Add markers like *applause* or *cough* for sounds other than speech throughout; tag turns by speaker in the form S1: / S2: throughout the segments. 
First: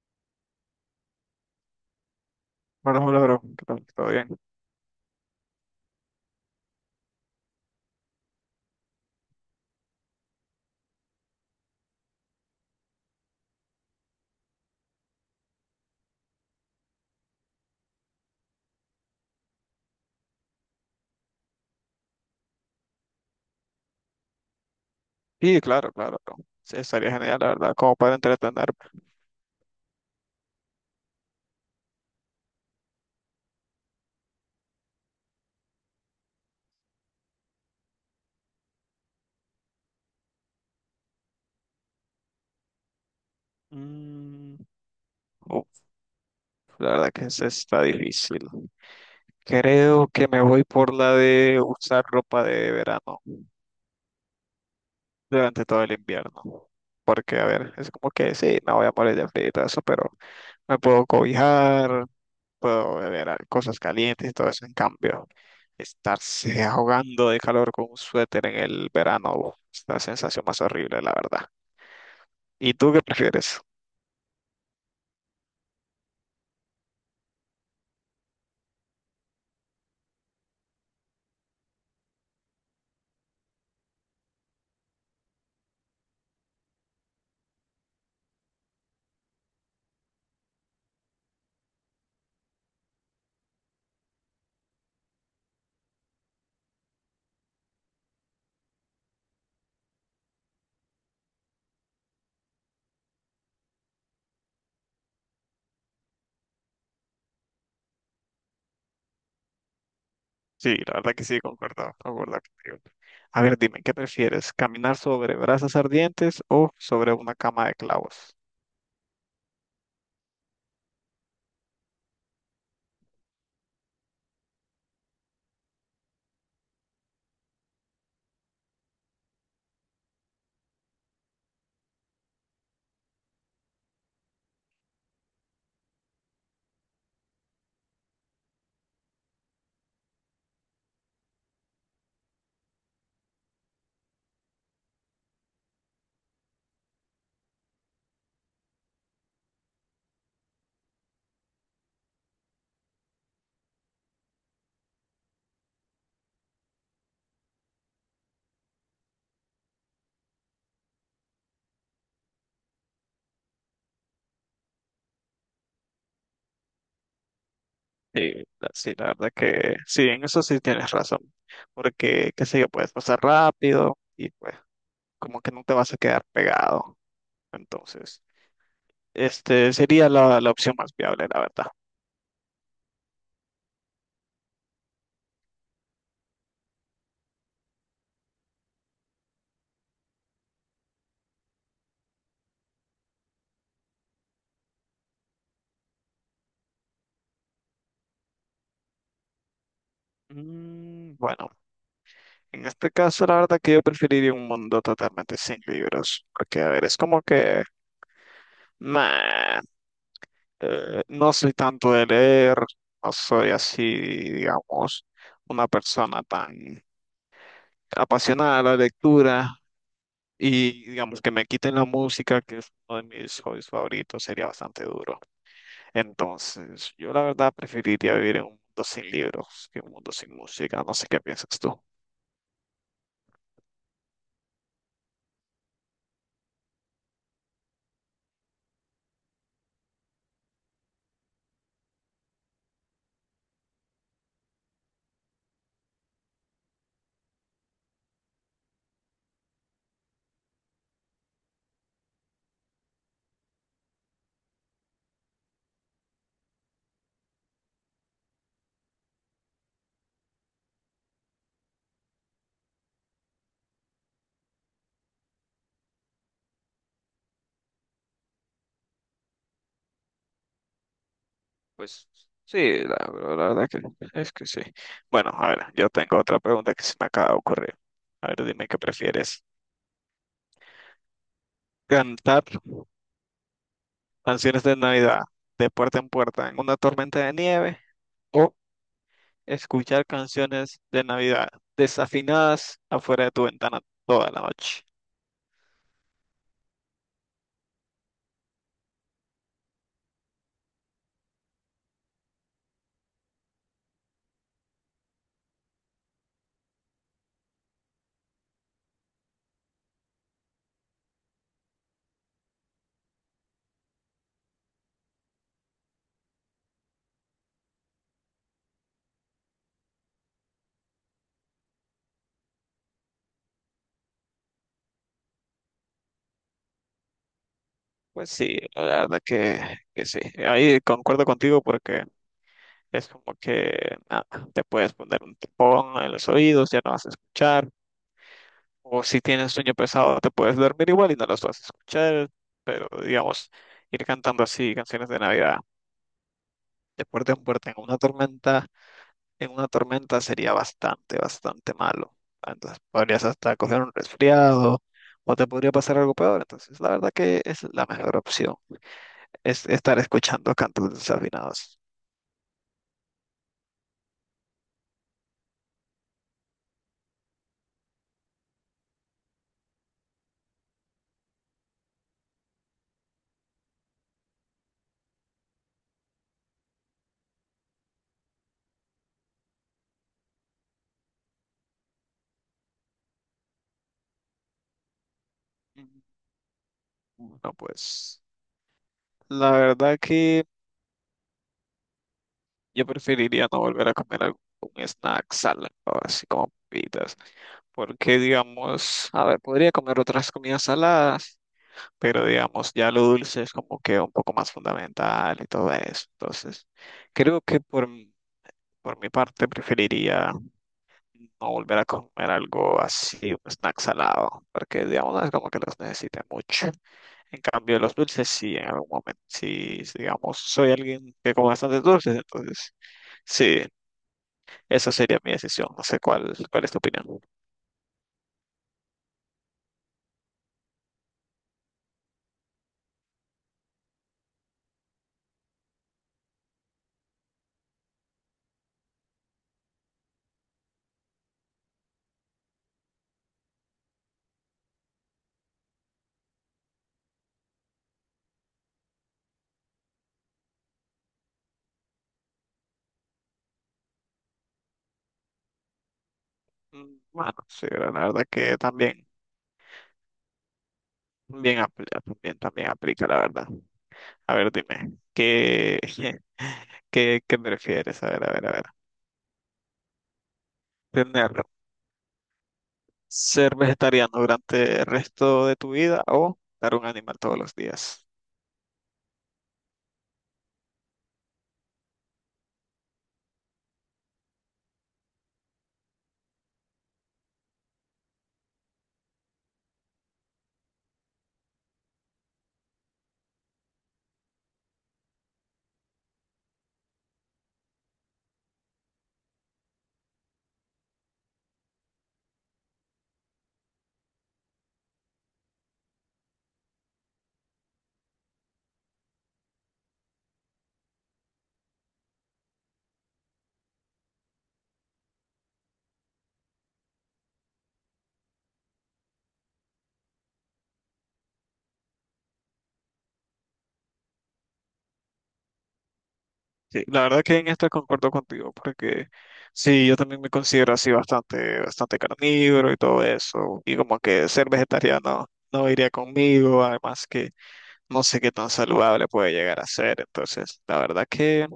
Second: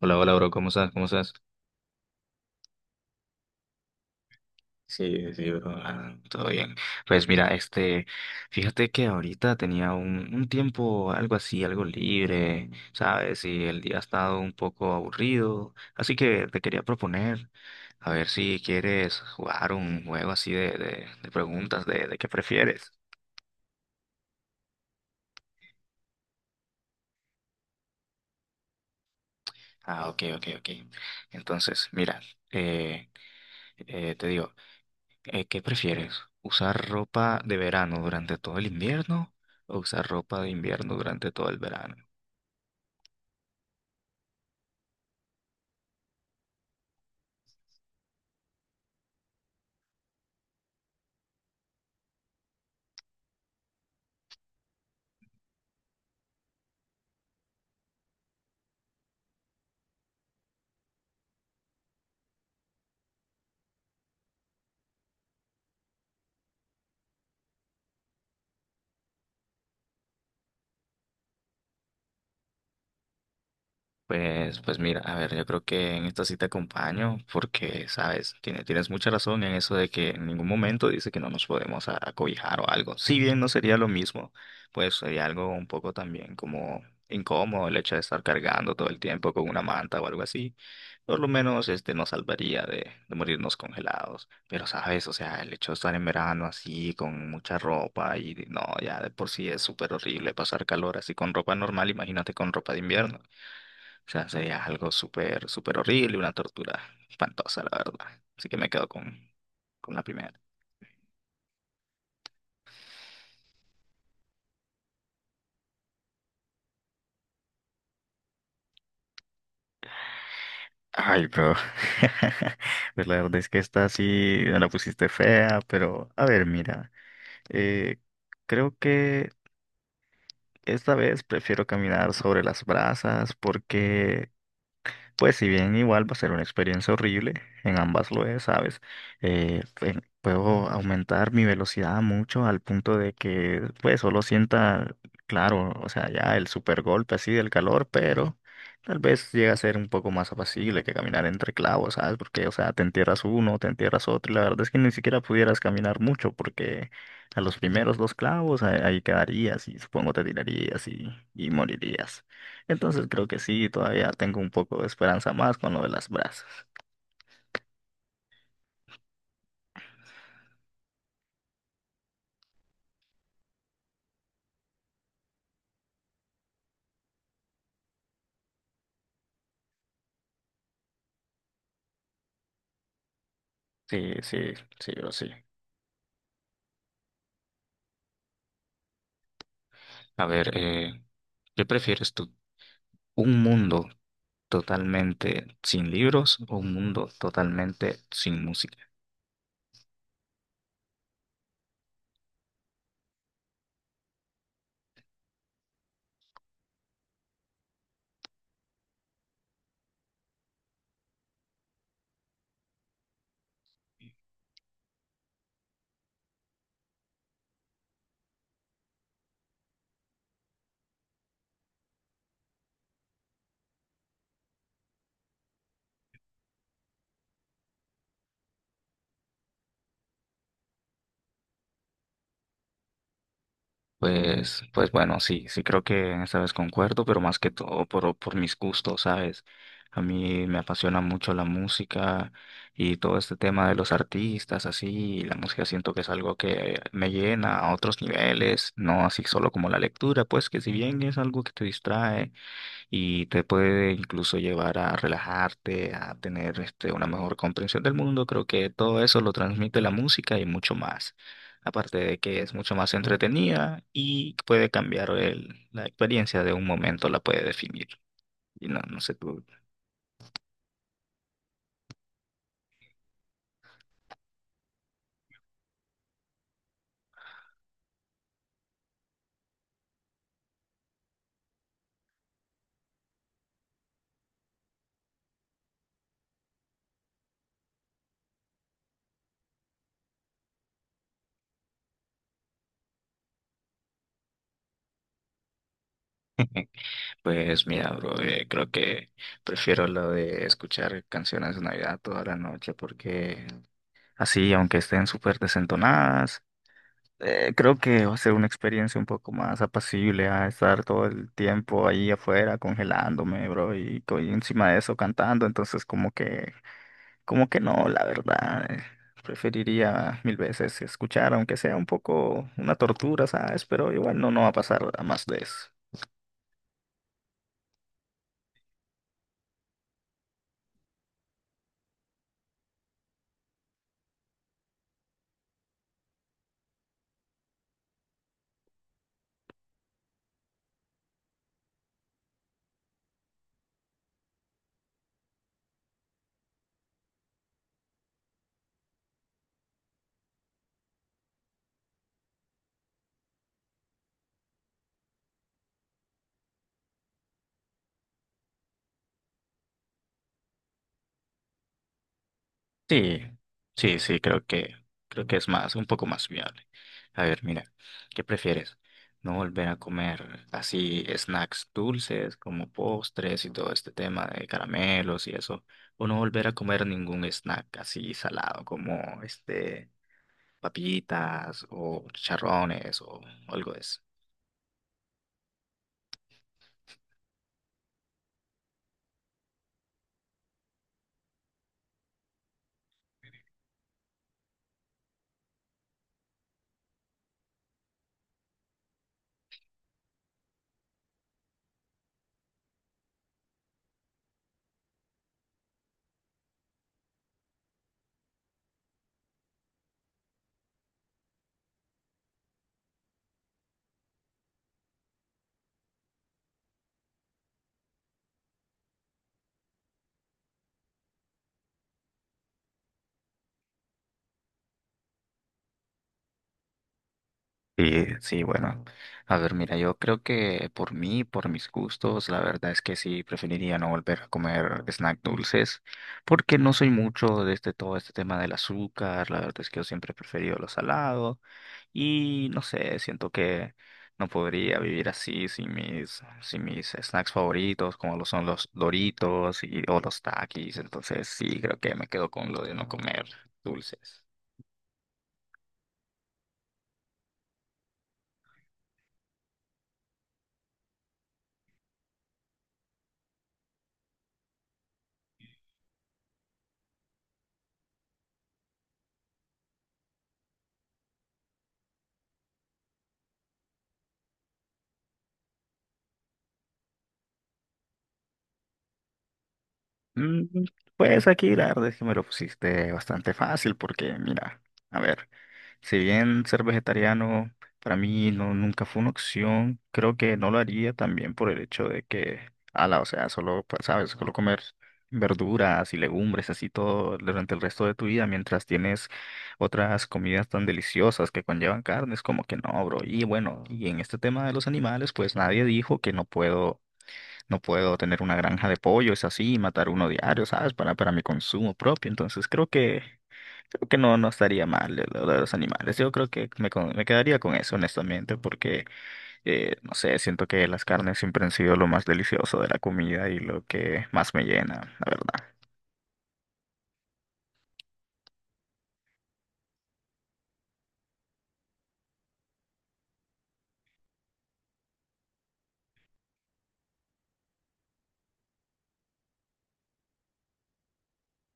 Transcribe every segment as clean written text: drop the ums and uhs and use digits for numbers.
S1: Hola, hola, bro, ¿cómo estás? ¿Cómo estás?
S2: Hola, hola, bro. ¿Qué tal? ¿Todo bien?
S1: Sí, sí, bro, todo bien. Pues mira, fíjate que ahorita tenía un tiempo, algo así, algo libre, ¿sabes? Y el día ha estado un poco aburrido, así que te quería proponer, a ver si quieres jugar un juego así de preguntas de qué prefieres.
S2: Sí, claro, claro, bro. Sí, estaría genial, la verdad, como para entretenerme.
S1: Ah, ok, ok, ok. Entonces, mira, eh, te digo. ¿Qué prefieres? ¿Usar ropa de verano durante todo el invierno o usar ropa de invierno durante todo el verano?
S2: Mm, uf, la verdad que esa está difícil. Creo que me voy por la de usar ropa de verano durante todo el invierno. Porque, a ver, es como que sí, no voy a morir de frío y todo eso, pero me puedo cobijar, puedo beber cosas calientes y todo eso. En cambio, estarse ahogando de calor con un suéter en el verano, uf, es la sensación más horrible, la verdad. ¿Y tú qué prefieres?
S1: Pues, pues mira, a ver, yo creo que en esta sí te acompaño porque, sabes, tienes mucha razón en eso de que en ningún momento dice que no nos podemos acobijar o algo. Si bien no sería lo mismo, pues sería algo un poco también como incómodo el hecho de estar cargando todo el tiempo con una manta o algo así. Por lo menos este nos salvaría de morirnos congelados. Pero, sabes, o sea, el hecho de estar en verano así con mucha ropa y no, ya de por sí es súper horrible pasar calor así con ropa normal, imagínate con ropa de invierno. O sea, sería algo súper, súper horrible, una tortura espantosa, la verdad. Así que me quedo con la primera.
S2: Sí, la verdad que sí, concuerdo, concuerdo contigo. A ver, dime, ¿qué prefieres? ¿Caminar sobre brasas ardientes o sobre una cama de clavos?
S1: Ay, bro. *laughs* Pues la verdad es que esta sí me la pusiste fea, pero a ver, mira. eh, Creo que esta vez prefiero caminar sobre las brasas porque, pues si bien igual va a ser una experiencia horrible, en ambas lo es, ¿sabes? Puedo aumentar mi velocidad mucho al punto de que pues solo sienta, claro, o sea, ya el super golpe así del calor, pero tal vez llega a ser un poco más apacible que caminar entre clavos, ¿sabes? Porque, o sea, te entierras uno, te entierras otro, y la verdad es que ni siquiera pudieras caminar mucho porque a los primeros dos clavos ahí quedarías y supongo te tirarías y morirías. Entonces creo que sí, todavía tengo un poco de esperanza más con lo de las brasas.
S2: Sí, sí, la verdad que sí, en eso sí tienes razón. Porque, qué sé yo, puedes pasar rápido y pues como que no te vas a quedar pegado. Entonces, este sería la opción más viable, la verdad.
S1: Sí, sí, sí, bro, sí. A ver, ¿qué prefieres tú? ¿Un mundo totalmente sin libros o un mundo totalmente sin música?
S2: Mm, bueno, en este caso, la verdad que yo preferiría un mundo totalmente sin libros. Porque, a ver, es como que... Nah. No soy tanto de leer, no soy así, digamos, una persona tan apasionada de la lectura y digamos que me quiten la música, que es uno de mis hobbies favoritos, sería bastante duro. Entonces, yo la verdad preferiría vivir en un mundo sin libros que un mundo sin música. No sé qué piensas tú.
S1: Pues, pues bueno, sí, sí creo que en esta vez concuerdo, pero más que todo por mis gustos, ¿sabes? A mí me apasiona mucho la música y todo este tema de los artistas, así, y la música siento que es algo que me llena a otros niveles, no así solo como la lectura, pues que si bien es algo que te distrae y te puede incluso llevar a relajarte, a tener este, una mejor comprensión del mundo. Creo que todo eso lo transmite la música y mucho más. Aparte de que es mucho más entretenida y puede cambiar la experiencia de un momento, la puede definir. Y no, no sé tú.
S2: Pues sí, la verdad que es que sí. Bueno, a ver, yo tengo otra pregunta que se me acaba de ocurrir. A ver, dime qué prefieres. ¿Cantar canciones de Navidad de puerta en puerta en una tormenta de nieve, o escuchar canciones de Navidad desafinadas afuera de tu ventana toda la noche?
S1: *laughs* Pues mira, bro, creo que prefiero lo de escuchar canciones de Navidad toda la noche porque así, aunque estén súper desentonadas, creo que va a ser una experiencia un poco más apacible a estar todo el tiempo ahí afuera congelándome, bro, y encima de eso cantando, entonces como que no, la verdad, preferiría mil veces escuchar, aunque sea un poco una tortura, ¿sabes? Pero igual no, no va a pasar a más de eso.
S2: Pues sí, la verdad que sí. Ahí concuerdo contigo porque es como que nada, te puedes poner un tapón en los oídos, ya no vas a escuchar. O si tienes sueño pesado, te puedes dormir igual y no los vas a escuchar. Pero digamos, ir cantando así canciones de Navidad de puerta en puerta en una tormenta en una tormenta sería bastante, bastante malo. Entonces podrías hasta coger un resfriado o te podría pasar algo peor. Entonces, la verdad que es la mejor opción, es estar escuchando cantos desafinados.
S1: Sí, sí, sí, creo que es más, un poco más viable. A ver, mira, ¿qué prefieres? ¿No volver a comer así snacks dulces como postres y todo este tema de caramelos y eso? ¿O no volver a comer ningún snack así salado como este papitas o chicharrones o algo de eso?
S2: Mm, bueno, pues la verdad que yo preferiría no volver a comer algún un snack salado, así como papitas, porque digamos, a ver, podría comer otras comidas saladas pero digamos, ya lo dulce es como que un poco más fundamental y todo eso. Entonces, creo que por mi parte preferiría no volver a comer algo así, un snack salado, porque digamos, no es como que los necesite mucho. En cambio, los dulces sí, en algún momento, sí, digamos, soy alguien que come bastantes dulces, entonces sí, esa sería mi decisión. No sé cuál, cuál es tu opinión.
S1: Sí, sí, bueno. A ver, mira, yo creo que por mí, por mis gustos, la verdad es que sí preferiría no volver a comer snack dulces, porque no soy mucho de este todo este tema del azúcar, la verdad es que yo siempre he preferido lo salado y no sé, siento que no podría vivir así sin mis snacks favoritos, como lo son los Doritos y o los Takis, entonces sí, creo que me quedo con lo de no comer dulces.
S2: Mm, bueno, sí, la verdad que también, también, también aplica, la verdad. A ver, dime, ¿qué, *laughs* qué, qué prefieres? A ver, a ver, a ver. ¿Tener ¿Ser vegetariano durante el resto de tu vida o dar un animal todos los días?
S1: Mm, pues aquí la verdad es que me lo pusiste bastante fácil porque mira, a ver, si bien ser vegetariano para mí no nunca fue una opción, creo que no lo haría también por el hecho de que, ala, o sea, solo, pues, sabes, solo comer verduras y legumbres así todo durante el resto de tu vida mientras tienes otras comidas tan deliciosas que conllevan carnes, como que no, bro. Y bueno, y en este tema de los animales, pues nadie dijo que no puedo tener una granja de pollos así y matar uno diario, ¿sabes? Para mi consumo propio. Entonces creo que no, no estaría mal lo de los animales. Yo creo que me quedaría con eso, honestamente, porque, no sé, siento que las carnes siempre han sido lo más delicioso de la comida y lo que más me llena, la verdad.
S2: Sí, la verdad que en esto concuerdo contigo, porque sí, yo también me considero así bastante, bastante carnívoro y todo eso, y como que ser vegetariano no iría conmigo, además que no sé qué tan saludable puede llegar a ser, entonces, la verdad que...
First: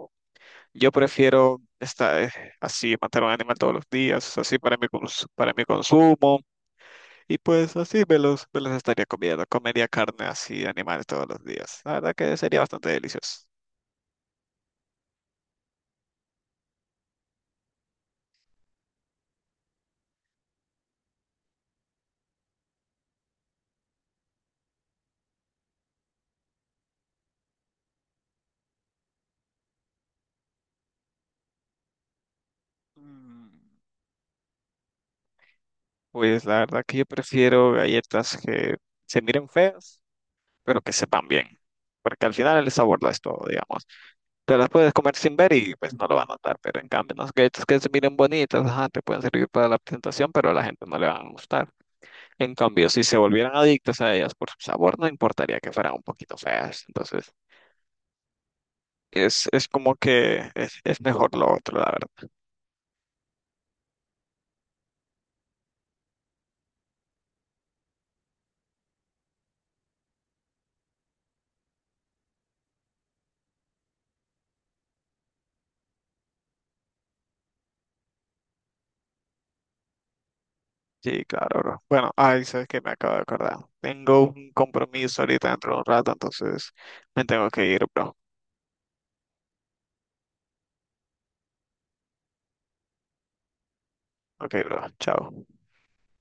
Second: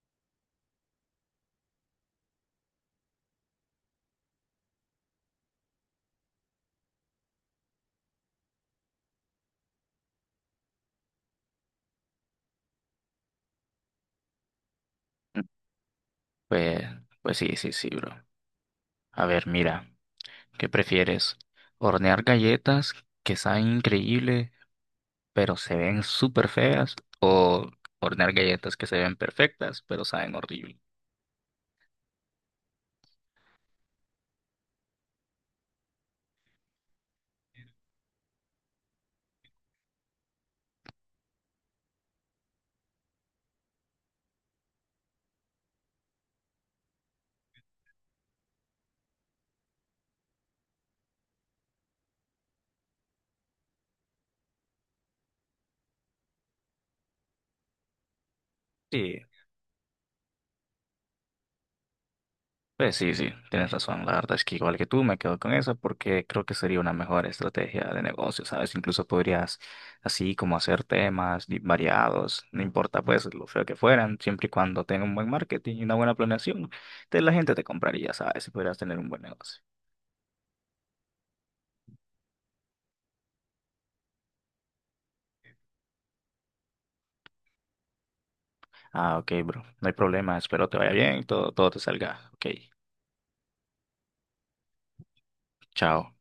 S2: Yo prefiero estar así, matar a un animal todos los días, así para para mi consumo, y pues así me los estaría comiendo. Comería carne así de animales todos los días. La verdad que sería bastante delicioso.
S1: Pues, pues sí, sí, sí, bro. A ver, mira, ¿qué prefieres? ¿Hornear galletas que saben increíble pero se ven súper feas, o hornear galletas que se ven perfectas, pero saben horrible?
S2: Mm, pues la verdad que yo prefiero galletas que se miren feas, pero que sepan bien. Porque al final el sabor lo es todo, digamos. Te las puedes comer sin ver y pues no lo van a notar. Pero en cambio, las galletas que se miren bonitas, ajá, te pueden servir para la presentación, pero a la gente no le van a gustar. En cambio, si se volvieran adictas a ellas por su sabor, no importaría que fueran un poquito feas. Entonces,
S1: Sí,
S2: es como que es mejor lo otro, la verdad.
S1: pues sí, sí, tienes razón. La verdad es que igual que tú me quedo con esa porque creo que sería una mejor estrategia de negocio, ¿sabes? Incluso podrías así como hacer temas variados, no importa pues lo feo que fueran, siempre y cuando tenga un buen marketing y una buena planeación, la gente te compraría, ¿sabes? Y podrías tener un buen negocio.
S2: Sí, claro, bro. Bueno, ay, sabes que me acabo de acordar. Tengo un compromiso ahorita dentro de un rato, entonces me tengo que ir, bro.
S1: Ah, ok, bro, no hay problema, espero te vaya bien, todo, todo te salga. Ok,
S2: Ok, bro. Chao.
S1: chao.